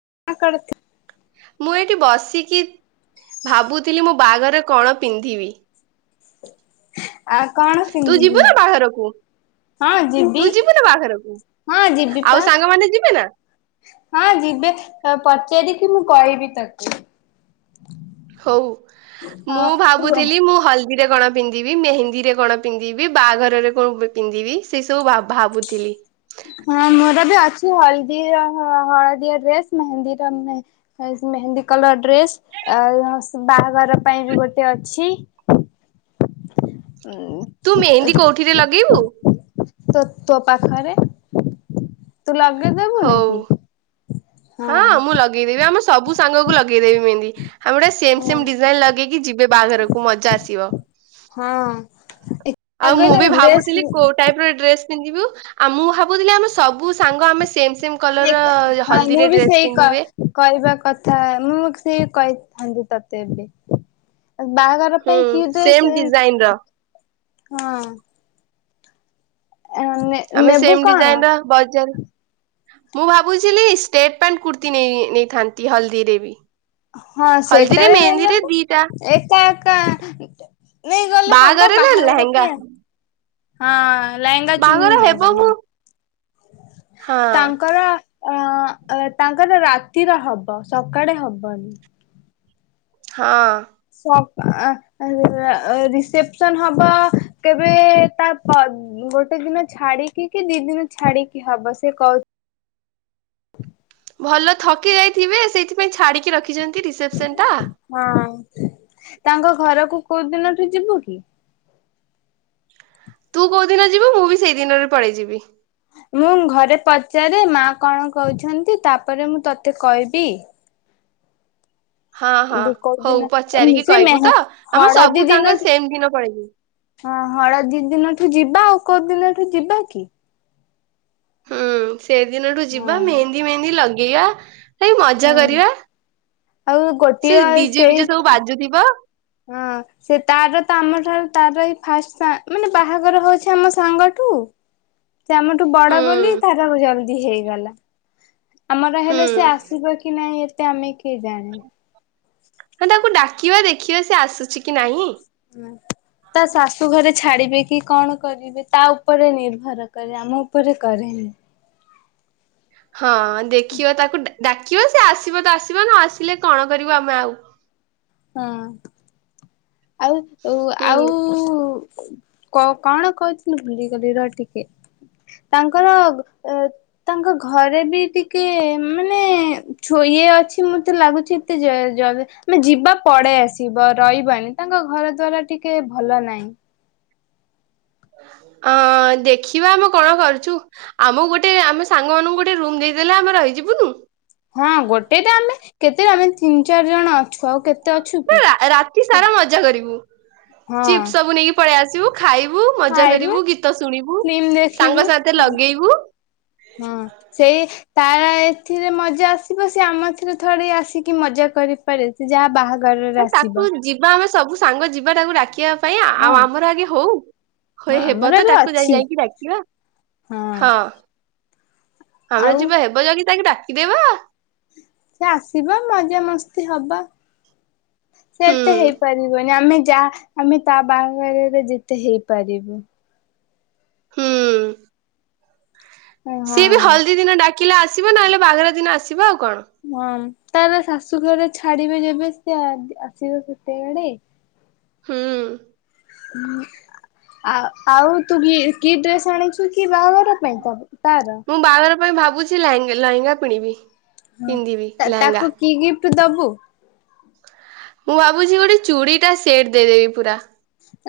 [unintelligible] ମୁଁ ଏଇଠି ବସିକି ଭାବୁଥିଲି ମୋ ବାହାଘରେ କଣ ପିନ୍ଧିବି? ଆ କଣ ତୁ ପିନ୍ଧିବୁ ଯିବୁ ନା ବାହାଘରକୁ? ହଁ ଯିବି ତୁ ଯିବୁ ନା ବାହାଘରକୁ? ହଁ ଯିବି ଆଉ ପା ସାଙ୍ଗମାନେ ଯିବେ ନା? ହଁ ଯିବି- ପଚାର କି ମୁଁ କହିବି ତାକୁ- ହଉ ମୁଁ ତୁ ଭାବୁଥିଲି ମୁଁ ହଳ - ରେ କଣ ପିନ୍ଧିବି ମେହେନ୍ଦୀ ରେ କଣ ପିନ୍ଧିବି ବାହାଘରରେ କଣ ପିନ୍ଧିବି ସେ ସବୁ ଭାବୁଥିଲି- ହଁ ମୋର ବି ହଳଦୀର ହଳଦିଆ ଡ୍ରେସ ମେହେନ୍ଦୀର ମେହେନ୍ଦୀ କଲର ଡ୍ରେସ୍ ଆ ବାହାଘର ପାଇଁ ବି ଗୋଟେ ଅଛି- ଉଁ ତୁ ମେହେନ୍ଦୀ କୋଉଠିରେ ଲଗେଇବୁ- ତୋ ତୋ ପାଖରେ- ତୁ ଲଗେଇ ଦେବୁ ହଉ। ନିକି- ହଁ ମୁଁ ଲଗେଇଦେବି ଆମ- ସବୁ ସାଙ୍ଗକୁ ଲଗେଇଦେବି ମେହେନ୍ଦି ଆମେ ଗୋଟେ ସେମ ହଁ ସେମ ଡିଜାଇନ ଲଗେଇକି ଯିବେ ବାହାଘରକୁ ମଜା ଆସିବ ହଁ। ଏ ଆଉ ମୁଁ ବି ଲଗେଇଲେ ଭାବୁଥିଲି ଡ୍ରେସ୍ କୋଉ ଟାଇପ ର ଡ୍ରେସ- ଆଉ ମୁଁ ଭାବୁଥିଲି ଆମେ ସବୁ ସାଙ୍ଗ ଆମେ ସେମ - ସେମ କଲର ହ- ହଁ ମୁଁ ବି ସେଇ କହିବା କଥା ମୁଁ ସେଇ କହି- ହଳଦୀ ତତେ ଏବେ- ବାହାଘର ହୁଁ ପାଇଁ କି ଡ୍ରେସ ସେମ ଡିଜାଇନ ର ସେ- ହଁ ନେ ଆମେ ନେବୁ ସେମ କଣ? ଡିଜାଇନ ର ବାଜାର ମୁଁ ଭାବୁଥିଲି ଷ୍ଟେଟ ପ୍ୟାଣ୍ଟ କୁର୍ତ୍ତି ନେ ନେଇ ନେଇଥାନ୍ତି ହଳଦୀରେ ବି। ହଁ ହଳଦୀରେ ସେଇଟାରେ ନେଇ ମେହେନ୍ଦୀରେ ନେବ ଦିଟା ଏଇଟା ଏକା ନେଇଗଲେ ହବ ବାହାଘରରେ ବାହାଘର ଲେହେଙ୍ଗା ପାଇଁ। ହଁ। ଲେହେଙ୍ଗା ଚୁନି ବାହାଘର ନେ ହେବ ବନା ମୁଁ ହଁ ତାଙ୍କର ଅ ତାଙ୍କର ରାତିର ହବ ସକାଳେ ହବନି। ହଁ। ସ ଅ କାଳ ରା ରିସେପସନ ହବ କେବେ ତା ତା ଗୋଟେ ଦିନ ଛାଡିକି କି ଦି ଦିନି ଛାଡିକି ହବ ସେ କହୁ ଭଲ ଥକି ଯାଇଥିବେ ସେଇଥିପାଇଁ ଛାଡିକି ରଖି ଯେମିତି ରିସେପ୍ସନ୍ ଟା। ହଁ ତାଙ୍କ ଘରକୁ କୋଉ ଦିନଠୁ ଯିବୁ କି? ତୁ କୋଉ ଦିନ ଯିବୁ ମୁଁ ବି ସେଇ ଦିନରେ ପଳେଇ ଯିବି। ମୁଁ ଘରେ ପଚାରେ ମା କଣ କହୁଛନ୍ତି ତାପରେ ମୁଁ ତୋତେ କହିବି। ହଁ ହଁ ତ ହଉ କୋଉଦିନ ପଚାରିକି ସେ କହିବୁ ତ ମେହେ ଆମ ସବୁ ହଳଦୀ ସାଙ୍ଗ ଦିନଠୁ ସେମ୍ ଦିନ ପଳେଇବୁ। ହଁ ହଳଦୀ ଦିନଠୁ ଯିବ ବା କୋଉଦିନଠୁ ଯିବା କି? ହୁଁ। ସେ ଦିନଠୁ ହଁ ଯିବା ମେହେନ୍ଦି ମେହେନ୍ଦି ଲଗ ଏୟା ସେଇ ମଜା ହଁ କରିବା ଆଉ ସେ ଗୋଟିଏ ଡିଜେ ବିଜେ ସବୁ ସେଇ ବାଜୁଥିବ। ହଁ ସେ ତାର ତ ଆମ ଠାରୁ ତାର ଫାଷ୍ଟ ମାନେ ବାହାଘର ହଉଛି ଆମ ସାଙ୍ଗଠୁ ସେ ଆମଠୁ ବଡ ବୋଲି ହୁଁ ଧରାକୁ ଚାଲଛି ହେଇଗଲା। ଆମର ହୁଁ। ହେଲେ ସେ ଆସିବ କି ନାଇଁ। ସେ ଆମେ ଠି କିଏ ଜାଣେ? ଖିବା ଦେଖିବା ସେ ଆସୁଛି କି ନାହିଁ? ତା ଶାଶୁ ଘରେ ଛାଡି କି କଣ କରିବେ ତା ଉପରେ ନିର୍ଭର କରେ ଆମ ଉପରେ କରେନି। ହଁ ଦେଖିବ ତାକୁ ଡା ଡ଼ା ଦେଖିବା ସେ ଆସିବ ତ ଆସିବ ନ ଆସିଲେ କଣ କରିବୁ ଆମେ ଆଉ। ହଉ। ଆଉ ଓ ହୁଁ ଆଉ କ କଣ କହୁଥିଲୁ ଭୁଲିଗଲି ର ଟିକେ ତାଙ୍କର ଅ ତାଙ୍କ ଘରେ ବି ଟିକେ ମାନେ ଛୁ ଇଏ ଅଛି ମତେ ଲାଗୁଛି ଏତେ ଜ ମାନେ ଯିବା ପଳେଇ ଆସିବ ରହିବନି ତାଙ୍କ ଘର ଦ୍ଵାରା ଟିକେ ଭଲ ନାହିଁ। ଅ ଦେଖିବା ଆମେ କଣ କରୁଛୁ ଆମକୁ ଗୋଟେ ଆମ ସାଙ୍ଗ ମାନଙ୍କୁ ଗୋଟେ ରୁମ ଦେଇଦେଲେ ଆମେ ରହିଯିବୁନୁ? ହଁ ଗୋଟେ ତ ଆମେ କେତେ ଆମେ ତିନି ଚାରି ଜଣ ଅଛୁ ଆଉ କେତେ? ଅଛୁ କି? ରା ରାତି ସାରା ମଜା କରିବୁ। ହଁ ଚିପ୍ ସବୁ ନେଇକି ପଳେଇ ଆ ଚୁ ଖାଇବୁ ମଜା ଖାଇବୁ କରିବୁ ଗୀତ ଶୁଣିବୁ ଫିଲ୍ମ ଦେଖିବୁ ସାଙ୍ଗ ସାଥେ ଲଗେଇବୁ ହଁ ସେଇ ତାର ଏଥିରେ ମଜା ଆସିବ ସେ ଆମଥିରେ ଥୋଡୀ ଆସିକି ମଜା କରିପାରେ ସେ ଯାହା ବାହାଘ ତାକୁ ଯିବା ଆମେ ସବୁ ସାଙ୍ଗ ଯିବା ତାକୁ ଡାକିବା ପାଇଁ ହଁ ଆଉ ଆମର ଆଗେ ହଉ ହଁ ହଇ ହେବ ଆମର ତ ଏବେ ତାକୁ ଯାଇ ଅଛି ଯାଇକି ଡାକିବା ହଁ ଆମର ଆଉ ଯିବା ହେବ ଯାଇକି ତାକୁ ଡା କି ଦେବା ସେ ଆସିବ ମଜାମସ୍ତି ହବ ସେ ହୁଁ ଏତେ ହେଇପାରିବନି ଆମେ ଯା ଆମେ ତା ବାହାଘରରେ ଯେତେ ହେଇପାରିବୁ ହୁଁ ହଁ। ସିଏ ବି ହଳଦୀ ଦିନ ଡା ଆସିଲେ ଆସିବ ନହେଲେ ବାହାଘର ଦିନ ଆସିବ ଆଉ କଣ ହଁ ତାର ଶାଶୁଘରେ ଛାଡିବେ ଯେବେ ସେ ଆସିବ ସେତେବେଳେ ହୁଁ ଆଉ ତୁ କି କି ଡ୍ରେସ୍ ଆଣିଛୁ କି ବାହାଘର ପାଇଁ ତୋର ତାର? ମୁଁ ବାହାଘର ପାଇଁ ଭାବୁଛି ଲ ଲେହେଙ୍ଗା ପିଣିବି। ହଁ ତାକୁ କି ଗିଫ୍ଟ ତୁ ଦବୁ ମୁଁ ଭାବୁଛି ଗୋଟେ ଚୁଡ଼ି ଟା ସେଟ୍ ଦେଇଦେବି ପୁରା।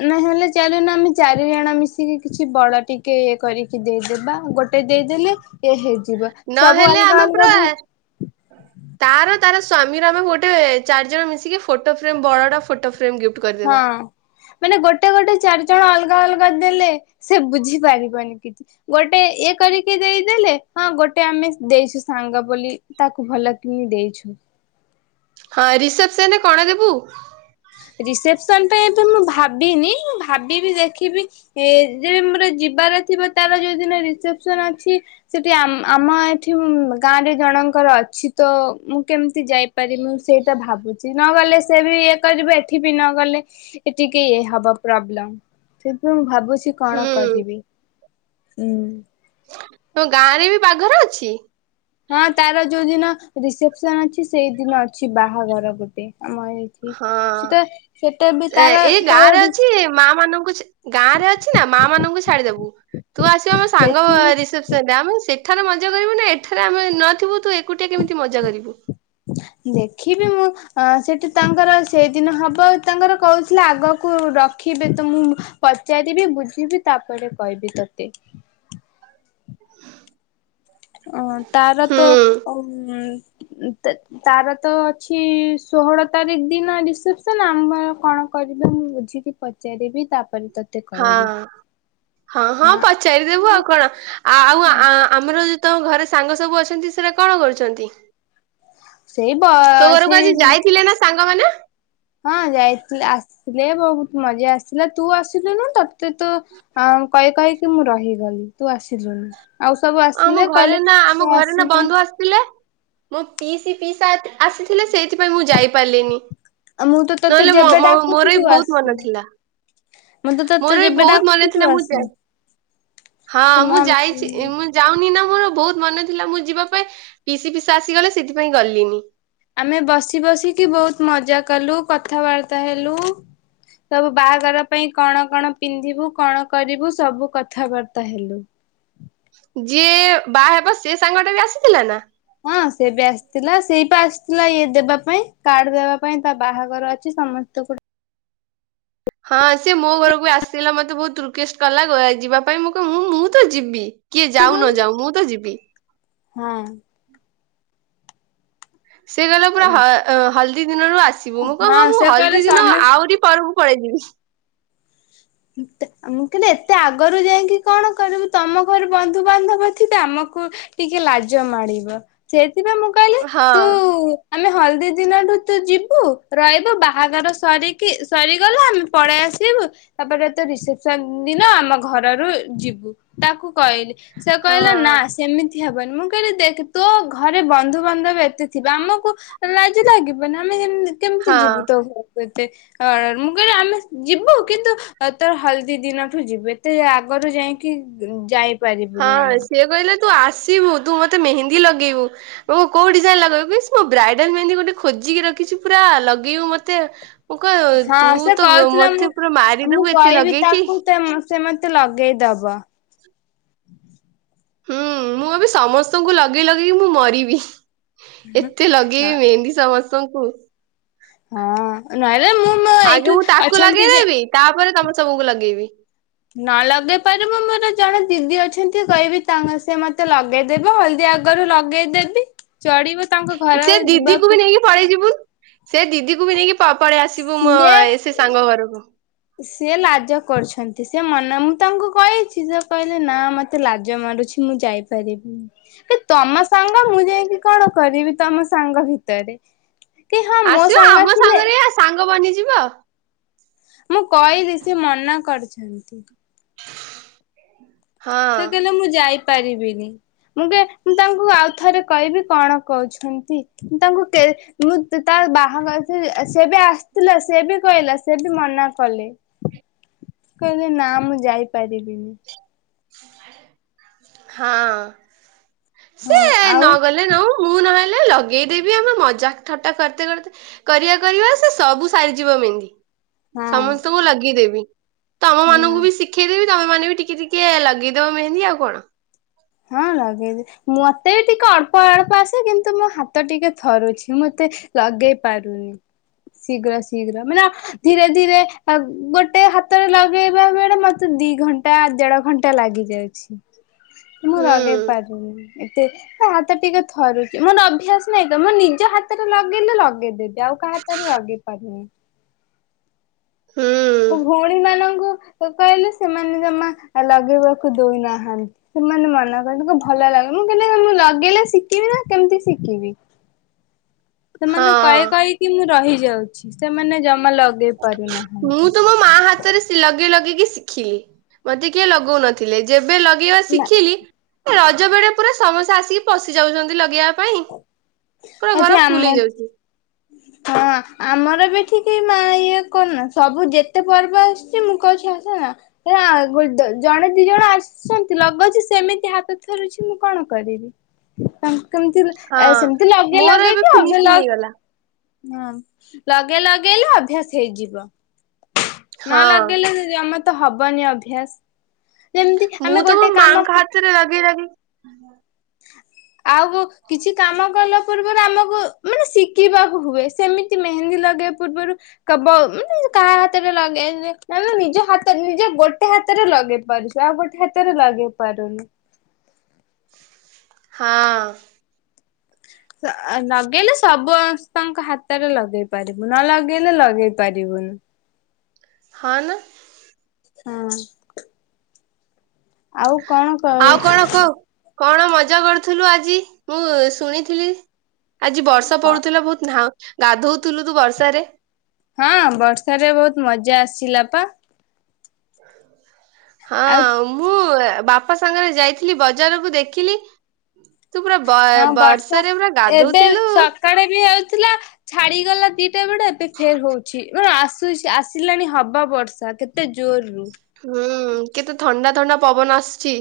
ନ ହେଲେ ଚାଲେ ନା ଆମେ ଚାରିଜଣ ମିଶିକି କିଛି ବଡ ଟିକେ କରିକି ଦେଇଦବା ଗୋଟେ ଦେଇଦେଲେ ଇଏ ହେଇଯିବ। ସବୁ ନହେଲେ ଅଲଗା ଆମ ଅଲଗା ପୁରା ବୁଝ ତାର ତାର ସ୍ୱାମୀ ର ଆମେ ଗୋଟେ ଚାରି ଜଣ ମିଶିକି ଫଟୋ ଫ୍ରେମ ବଡଟା ଫଟୋ ଫ୍ରେ ହଁ ମାନେ ଗୋଟେ ଗୋଟେ ଚାରିଜଣ ଅଲଗା ଅଲଗା ଦେଲେ ସେ ବୁଝି ପାରିବନି କିଛି ଗୋଟେ ଇଏ କରିକି ଦେଇଦେଲେ ହଁ ଗୋଟେ ଆମେ ଦେଇଛୁ ସାଙ୍ଗ ବୋଲି ତାକୁ ଭଲ କିନି ଦେଇଛୁ। ହଁ ରିସେପସନରେ କଣ ଦେବୁ? ରିସେପସନ ପାଇଁ ଏବେ ମୁଁ ଭାବିନି ଭାବିବି ଦେଖିବି ଏ ଯେ ମୋର ଯିବାର ଥିବ ତାର ଯୋଉଦିନ ରିସେପସନ ଅଛି ସେଠି ଆମ ଏଠି ଗାଁରେ ଜଣଙ୍କର ଅଛି ତ ମୁଁ କେମିତି ଯାଇପାରିବି। ସେଇଟା ଭାବୁଛି ନ ଗଲେ ସେ ବି ଏ [unintelligible] ଏଠି ବି ନ ଗଲେ ଟିକେ ହବ ପ୍ରୋବ୍ଲେମ୍ ସେଥିପାଇଁ ମୁଁ ଭାବୁଛି ବୁଛି କଣ ହୁଁ କରିବି ହୁଁ। ତମ ଗାଁ ରେ ବି ବାଘରେ ଅଛି? ହଁ ତାର ଯୋଉ ଦିନ ରିସେପସନ ଅଛି ସେଇଦିନ ଅଛି ବାହାଘର ଗୋଟେ। ଆମ ଏଇଠି ହଁ ସେଟା ସେଟା ବି ତାର ଏଇ ଗାଁ ତାର ରେ ଅଛି ମା ମାନଙ୍କୁ ଗାଁ ରେ ଅଛି ନା ମା ମାନଙ୍କୁ ଛାଡିଦବୁ ତୁ ଆସିବୁ ଆମ ସାଙ୍ଗ ଦେଖିବି ରିସେପସନ ରେ ଆମେ ସେ ସେଠାରେ ମଜା କରିବୁ ନା ଏଠାରେ ଆମେ ନଥିବୁ ତୁ ଏକୁଟିଆ କେମିତି ମଜା କରିବୁ ଦେଖିବି ମୁଁ ଅ ସେଠି ତାଙ୍କର ସେଇଦିନ ହବ ଆଉ ତାଙ୍କର କହୁଥିଲେ ଆଗକୁ ରଖିବେ ତ ମୁଁ ପଚାରିବି ବୁଝିବି ତାପରେ କହିବି ତତେ। ଅ ତାର ତ ହୁଁ ଉଁ ତାର ତ ଅଛି ଷୋହଳ ତାରିଖ ଦିନ ରିସେପସନ ଆମ କଣ କରିବେ ମୁଁ ବୁଝିକି ପଚାରବି ତାପ ହଁ ହଁ ହଁ ପଚାରିଦେବୁ ଆଉ କଣ ଆଉ ହଁ ଆମର ତମ ଘରେ ସାଙ୍ଗ ସବୁ ଅଛନ୍ତି ସେଟା କଣ କରୁଛନ୍ତି? ସେଇ ବ ତୋ ଘରକୁ ଆଜି ସେଇ ଯାଇଥିଲେ ନା ସାଙ୍ଗ ଙ୍ଗ ମାନେ ହଁ ଯାଇଥିଲେ ଆସିଥିଲେ ବହୁତ ମଜା ଆସିଲା ତୁ ଆସିଲୁନୁ ତତେ ତତେ ତ କହି କହି ମୁଁ ରହିଗଲି ତୁ ଆସିଲୁନି। ଆଉ ସବୁ ଆମ ଆସିଲେ ଘରେ କହିଲେ ନା ଆମ ସେ ଘରେ ନା ଆସିଲା ବନ୍ଧୁ ଆସିଥିଲେ। ମୋ ପିସି ପିଇଶା ଆସିଥିଲେ ସେଇଥି ମୁଁ ଯାଇପାରିଲି ମୁଁ ତ ତତେ ନହେଲେ ଯେବେ ଡାକୁଛି ମୋର ବି ତୁ ବହୁତ ମନ ଆସୁନୁ ଥିଲା ମୁଁ ତ ତତେ ମୋର ବି ଯେବେ ବହୁତ ମନ ଡାକୁଛି ତୁ ଥିଲା ମୁଁ ଆସୁନୁ। ହଁ ମୁଁ ଯାଇଛି ମୁଁ ମୀନା ମୋର ବହୁତ ମନେ ଥିଲା ମୁଁ ଯିବା ପାଇଁ ପିସି ପିଇସା ଆସିଗଲେ ସେଥିପାଇଁ ଗଲିନି। ଆମେ ବସି ବସିକି ବହୁତ ମଜା କଲୁ କଥାବାର୍ତ୍ତା ହେଲୁ ସବୁ ବାହାଘର ପାଇଁ କଣ କଣ ପିନ୍ଧିବୁ କଣ କରିବୁ ସବୁ କଥାବାର୍ତ୍ତା ହେଲୁ। ଯିଏ ବାହା ହେବ ସେ ସାଙ୍ଗ ଟା ବି ଆସିଥିଲା ନା? ହଁ ସେ ବି ଆସିଥିଲା। ସେଇପା ଆସିଥିଲା ଇଏ ଦେବା ପାଇଁ କାର୍ଡ ଦେବା ପାଇଁ ତା ବାହାଘର ଅଛି ସମସ୍ତଙ୍କୁ ହଁ ସେ ମୋ ଘରକୁ ଆସିିଲା ମତେ ବହୁତ ରିକେଷ୍ଟ କଲା ଯିବା ପାଇଁ ମୁଁ କ ମୁଁ ତ ଯିବି। କିଏ ଯାଉ ନ ଯାଉ ମୁଁ ତ ଯିବି। ହଁ। ସେ କହିଲା ପୁରା ହ ହଲ ଦିନରୁ ଆସିବୁ ମୁଁ କଣ ହଁ ମୁଁ ସେ କହିଲେ ହଳଦୀ ଦିନ ସମସ୍ତେ ଆହୁରି ପରୁ ପଳେଇ ଯିବି। ମୁଁ କହିଲି ଏତେ ଆଗରୁ ଯାଇକି କଣ କରିବୁ ତମ ଘରେ ବନ୍ଧୁବାନ୍ଧବ ଥିବେ ଆମକୁ ଟିକେ ଲାଜ ମାଡ଼ିବ ସେ ସେଥି ପାଇଁ ମୁଁ କହିଲି ହଁ ତୁ ଆମେ ହଳଦୀ ଦିନଠୁ ତୁ ଯିବୁ ରହିବୁ ବାହାଘର ସରିକି ସରିଗଲା ଆମେ ପଳେଇ ଆସିବୁ। ତାପରେ ତ ରିସେପସନ ଦିନ ଆମ ଘର ରୁ ଯିବୁ ତାକୁ କହିଲି ସେ ହଁ କହିଲା ନା ସେମିତି ହେବ ନି ମୁଁ କହିଲି ଦେଖି ତୋ ଘରେ ବନ୍ଧୁବାନ୍ଧବ ଏତେ ଥିବ ଆମକୁ ଲାଜ ଲାଗିବନି ଆମେ କିମିତି କେମିତି ହଁ ଯିବୁ ତୋ ଘରକୁ ମୁଁ କହିଲି ଆମେ ଯିବୁ କିନ୍ତୁ ତୋର ହଳଦୀ ଦିନଠୁ ଯିବୁ ଏତେ ଆଗରୁ ଯାଇକି ଯାଇ ହଁ ସିଏ କହିଲା ତୁ ଆସିବୁ ତୁ ମତେ ମେହେନ୍ଦୀ ଲଗେଇବୁ ମୁଁ କୋଉ ଡିଜାଇନ ଲଗେଇବୁ କି ମୋ ବ୍ରାଇଡାଲ ମେହେନ୍ଦୀ ଗୋଟେ ଖୋଜିକି ରଖିଛୁ ପୁରା ଲଗେଇବୁ ମତେ ମୁଁ କହ ହଁ ତୁ ସେ ତ କହୁଥିଲା ମତେ ମୁଁ ପୁରା ମୁଁ ମାରିଦବୁ ଏତେ କହିବି ଲଗେଇକି। ତାକୁ ସେ ତଲଗେ଼ଇଦ ଦବ। ହୁଁ ମୁଁ ଏବେ ସମସ୍ତଙ୍କୁ ଲଗେଇ ଲଗେଇକି ମୁଁ ମରିବି। ଏତେ ଲଗେଇବି ମେହେନ୍ଦୀ ସମସ୍ତେ ତାକୁୁ ହଁ ନହଲେ ମୁଁ ଏଇଠୁ ଅଛନ୍ତି ଯେ କାମ ସବୁକୁ ଲଗେଇବି। ନ ଲଗେଇ ପାରିବୁ ମୋର ଜଣେ ଦିଦି ଅଛନ୍ତି କହିବି ତାଙ୍କ ସେ ମତେ ଲଗେଇଦେବ ହଳଦୀ ଆଗରୁ ଲଗେଇଦେବି ଚଢିବ ତାଙ୍କ ଘର ସେ ଦିଦିକୁ ବି ଯିବାକୁ ନେଇକି ପଳେଇ ଯିବୁ ସେ ଦିଦିକୁ ବି ନେଇକି ପପ ପଳେଇ ଆସିବୁ ମୋ ସିଏ ସେ ସାଙ୍ଗ ଘରକୁ। ସେ ଲାଜ କରୁଛନ୍ତି। ସେ ମନ ମୁଁ ତାଙ୍କୁ କହିଛି ସେ କହିଲେ ନା ମତେ ଲାଜ ମାରୁଛି ମୁଁ ଯାଇପାରିବିନି ତମ ସାଙ୍ଗ ମୁଁ ଯାଇକି କଣ କରିବି ତମ ସାଙ୍ଗ ଭିତରେ କି ହଁ ମୋ ଆସିବ ସାଙ୍ଗ ଆମ ଥିଲେ ସାଙ୍ଗରେ ସାଙ୍ଗ ବନି ଯିବ ମୁଁ କହିଲି ସେ ମନା କରିଛନ୍ତି। [inaudible] ସେ କହିଲେ ମୁଁ ଯାଇ ପରିବିନି ମୁଁ ମୁଁ ତାଙ୍କୁ ଆଉ ଥରେ କହିବି କଣ କହୁଛନ୍ତି। ତାଙ୍କୁ ମୁଁ ତ ବାହାଘର ସେ ବି ଆସିଥିଲା ସେ ବି କହିଲା ସେ ବି ମନା କଲେ କହିଲେ ନା ମୁଁ ଯାଇପାରିବିନି। ହଁ। ହଁ ସେଏ ଆଉ ନଗଲେ ନଉ ମୁଁ ନହେଲେ ଲଗେଇଦେବି ଆମେ ମଜା ଠଟା କରତେ କରତେ କରିବା କରିବା ସେ ସବୁ ସାରିଯିବ ମେହିନ୍ଦୀ। ହଁ ସମସ୍ତଙ୍କୁ ଲଗେଦେବି। ତ ଆମ ମାନଙ୍କୁ ହଁ। ବି ଶିଖେଇ ଦେବ ତମେ ମନେ ବି ଟିକେ ଟିକେ ଟଏ ଲଗେଇଦବ ମେହେନ୍ଦୀ ଆଉ କଣ। ହଁ ଲଗେଇଦ ମତେ ବି ଟିକେ ଅଳ୍ପ ଅଳ୍ପ ଆସେ କିନ୍ତୁ ମୋ ହାତ ଟିକେ ଥରୁଛି ମତେ ଲଗେଇ ପାରୁନି ଶୀଘ୍ର ଶୀଘ୍ର ମାନେ ଧୀରେ ଧୀରେ ଗୋଟେ ହାତରେ ଲଗେଇବା ବେଳେ ମତେ ଦି ଘଣ୍ଟା ଦେଢ ଘଣ୍ଟା ଲାଗି ଯାଉଛି। ମୁଁ ହୁଁ ଲଗେଇ ପାରୁନି। ଏତେ ସେ ହାତ ଟିକେ ଥରୁଛି ମୋର ଅଭ୍ୟାସ ନହିଁ ତ ମୁଁ ନିଜ ହାତରେ ଲଗେଇଲେ ଲଗେଇଦେବି। ଆଉ କା ହାତରେ ଲଗେଇ ପାରିବିନି। ହୁଁ ଭଉଣୀ ମାନଙ୍କୁ କହିଲେ ସେମାନେ ଜମା ଲଗେଇବାକୁ ଦଉନାହାନ୍ତି ସେମାନେ ମନା କଲେ ତାକୁ ଭଲ ଲାଗେ ମୁଁ ମୁ ଲଗେଇଲେ ଶିଖିବି ନା କେମତି ଶିଖିବି? ସେମାନଙ୍କୁ ହଁ। କହି କହିକି ମୁଁ ରହି ରହି ଯାଉଛି ସେମାନେ ଜମା ଲଗେଇ ପାରୁନାହାନ୍ତି। ମୁଁ ତ ମୋ ମା ହାତରେ ସି ଲଗେଇ ଲଗେଇ ଶିଖିଲି ମତେ କିଏ ଲଗଉନଥିଲେ ଯେ ଯେବେ ଲଗେଇବା ନା ଶିଖିଲି ରଜ ବେଳେ ପୁରା ସମସ୍ତେ ଆସିକି ପଶି ଯାଉଛନ୍ତି ଲଗେଇବା ପାଇଁ। ପୁରା ଏଠି ଘର ଫୁଲ ଆମ ହେଇଯାଉଛି। ହଁ ଆମର ବି ଏଠିକି ମା ଇଏ କରନା ସବୁ ଯେତେ ପର୍ବ ଆସୁଛି ମୁଁ କହୁଛି ଆସ ଜଣେ ଦି ଜଣ ଆସୁଛନ୍ତି ଲଗେଉଛି ସେମିତି ହାତ ଥରୁଛି ମୁଁ କଣ କରିବି? କେମତି ଏ ହଁ ସେମ ମୋର ଏବେ ଫିନିଶିଙ୍ଗ ହେଇଗଲା। ହଁ ଲଗେଇ ଲଗେଇଲେ ଅଭ୍ୟାସ ହେଇଯିବ। ନ ହଁ। ଲଗେଇଲେ ଜମା ତ ହବ ବନି ଅଭ୍ୟାସ। ଯେମିତି ମୁଁ ଆମେ ତ ମୋ ଗୋଟେ ମାଙ୍କ କାମ ହାତରେ ଲଗେଇ ଲଗେଇ ଆଉ କିଛି କାମ କଲା ପୂର୍ବରୁ ଆମକୁ ମାନେ ଶିଖିବାକୁ ହୁଏ ସେମିତି ମେହେନ୍ଦୀ ଲଗେଇବା ପୂର୍ବରୁ ମାନେ କାହା ହାତରେ ଲଗେଇ ନେଲେ ନିଜ ହାତ ନିଜ ଗୋଟେ ହାତରେ ଲଗେଇ ପାରୁଛ ଆଉ ଗୋଟେ ହାତରେ ଲଗେଇ ପାରୁନୁ। ହଁ। ଲଗେଇଲେ ସମସ୍ତଙ୍କ ହାତରେ ଲଗେଇ ପାରିବୁ ନ ଲଗେଇଲେ ଲଗେଇ ପାରିବୁନି। ହଁ ନା। ହଁ। ଆଉ କଣ କହୁ ଆଉ କଣ କହ କଣ ମଜା କରୁଥୁଲୁ ଆ ଆଜି ମୁଁ ଶୁଣିଥିଲି। ଆଜି ବର୍ଷ ପଡୁଥିଲା ବହୁତ ଧା ଗାଧଉଥିଲୁ ତୁ ବର୍ଷାରେ। ହଁ ବର୍ଷରେ ବହୁତ ମଜା ଆସିିଲା ପା। ହଁ ଆଉ ମୁଁ ବାପା ସାଙ୍ଗରେ ଯାଇଥିଲି ବଜାରକୁ ଦେଖିଲି ତୁ ପୁରା ବ ହଁ ବର୍ଷା ବର୍ଷାରେ ପୁରା ଏବେ ଗାଧଉଥିଲୁ। ସକାଳେ ବି ଆଉ ଥିଲା ଛାଡିଗଲା ଦି ଟା ବେଳେ ଏବେ ଫେରେ ହଉଛି। [unintelligible] ସୁଇଛି ଆସିଲାଣି ହବ ବର୍ଷା କେତେ ଜୋରରୁ। ହୁଁ କେତେ ଥଣ୍ଡା ଥଣ୍ଡା ପବନ ଆସୁଛି।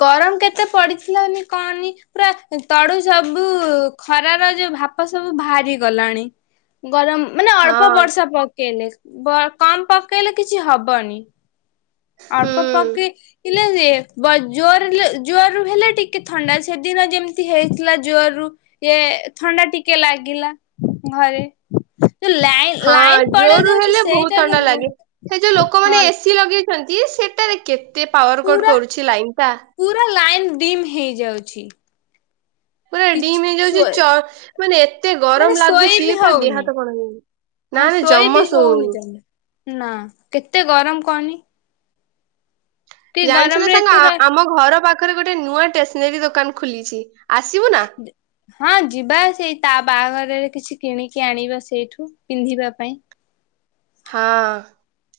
ଗରମ କେତେ ପଡିଥିଲାନି କହନି ପୁରା ତଡୁ ସବୁ ଖରାର ଯୋଉ ବାମ୍ପ ସବୁ ବାହାରି ଗଲାଣି। ଗରମ ମାନେ ଅଳ୍ପ ହଁ ବର୍ଷା ପକେଇଲେ। କମ ପକେଇଲେ କିଛି ହବନି। ହୁଁ ଆଳପ ପାକ ହେ ଜୋର ଜୋରରୁୁ ହେଲେ ଟିକେ ଥଣ୍ଡା ସେଦିନ ଯେମିତି ହେଇଥିଲା ଜୋରରୁୁ ଏ ଥଣ୍ଡା ଟିକେ ଲାଗିଲା ଘରେ ଯୋଉ ଲାଇନ ହଁ ଲାଇନ ପଡେଇ ଜୋରରୁୁ ଯାଉଛି ହେଲେ ବହୁତ ସେଇଟାରେ ଥଣ୍ଡା ବହୁ ଲାଗେ ସେ ଯୋଉ ହଁ ଲୋକମାନୋନେ ଏସି ଲଗେଇ ସେଟାରେ କେତେ ସେ ପାୱାର କୋଟ ପୁରା କରୁଛି ଲାଇନ ଟା ପୁରା ଲାଇନ ଡିମ୍ ହେଇଯାଉଛି, ପୁରା କିଛି ଡିମ୍ ହେଇଯାଉଛି ଶୋଇ ମାନେ ଏତେ ମାନେ ଗରମ ଶୋଇ ଲାଗୁଛି ବି ପୁରା ଦେହ ହଉନି ହାତ କଣ ହେନି ନା ହଁ ଶୋଇ ବି ଜମ ହଉନି ଶୁଉନି କନି [inaudible] ଜାଣିଛୁ ନା ସାଙ୍ଗ ଏତେ ରହି ଆମ ଘର ପାଖରେ ପାଖରେ ଗୋଟେ ନୂଆ ଷ୍ଟେସନାରୀ ଦୋକାନ ଖୋଲିଛି, ଆସିବୁ ନା? ହଁ ଯିବା ସେଇ ତା ବାହାଘରରେ କିଛି କିଣିକି ଆଣିବା ସେଇଠୁ ପିନ୍ଧିବା ପାଇଁ ହଁ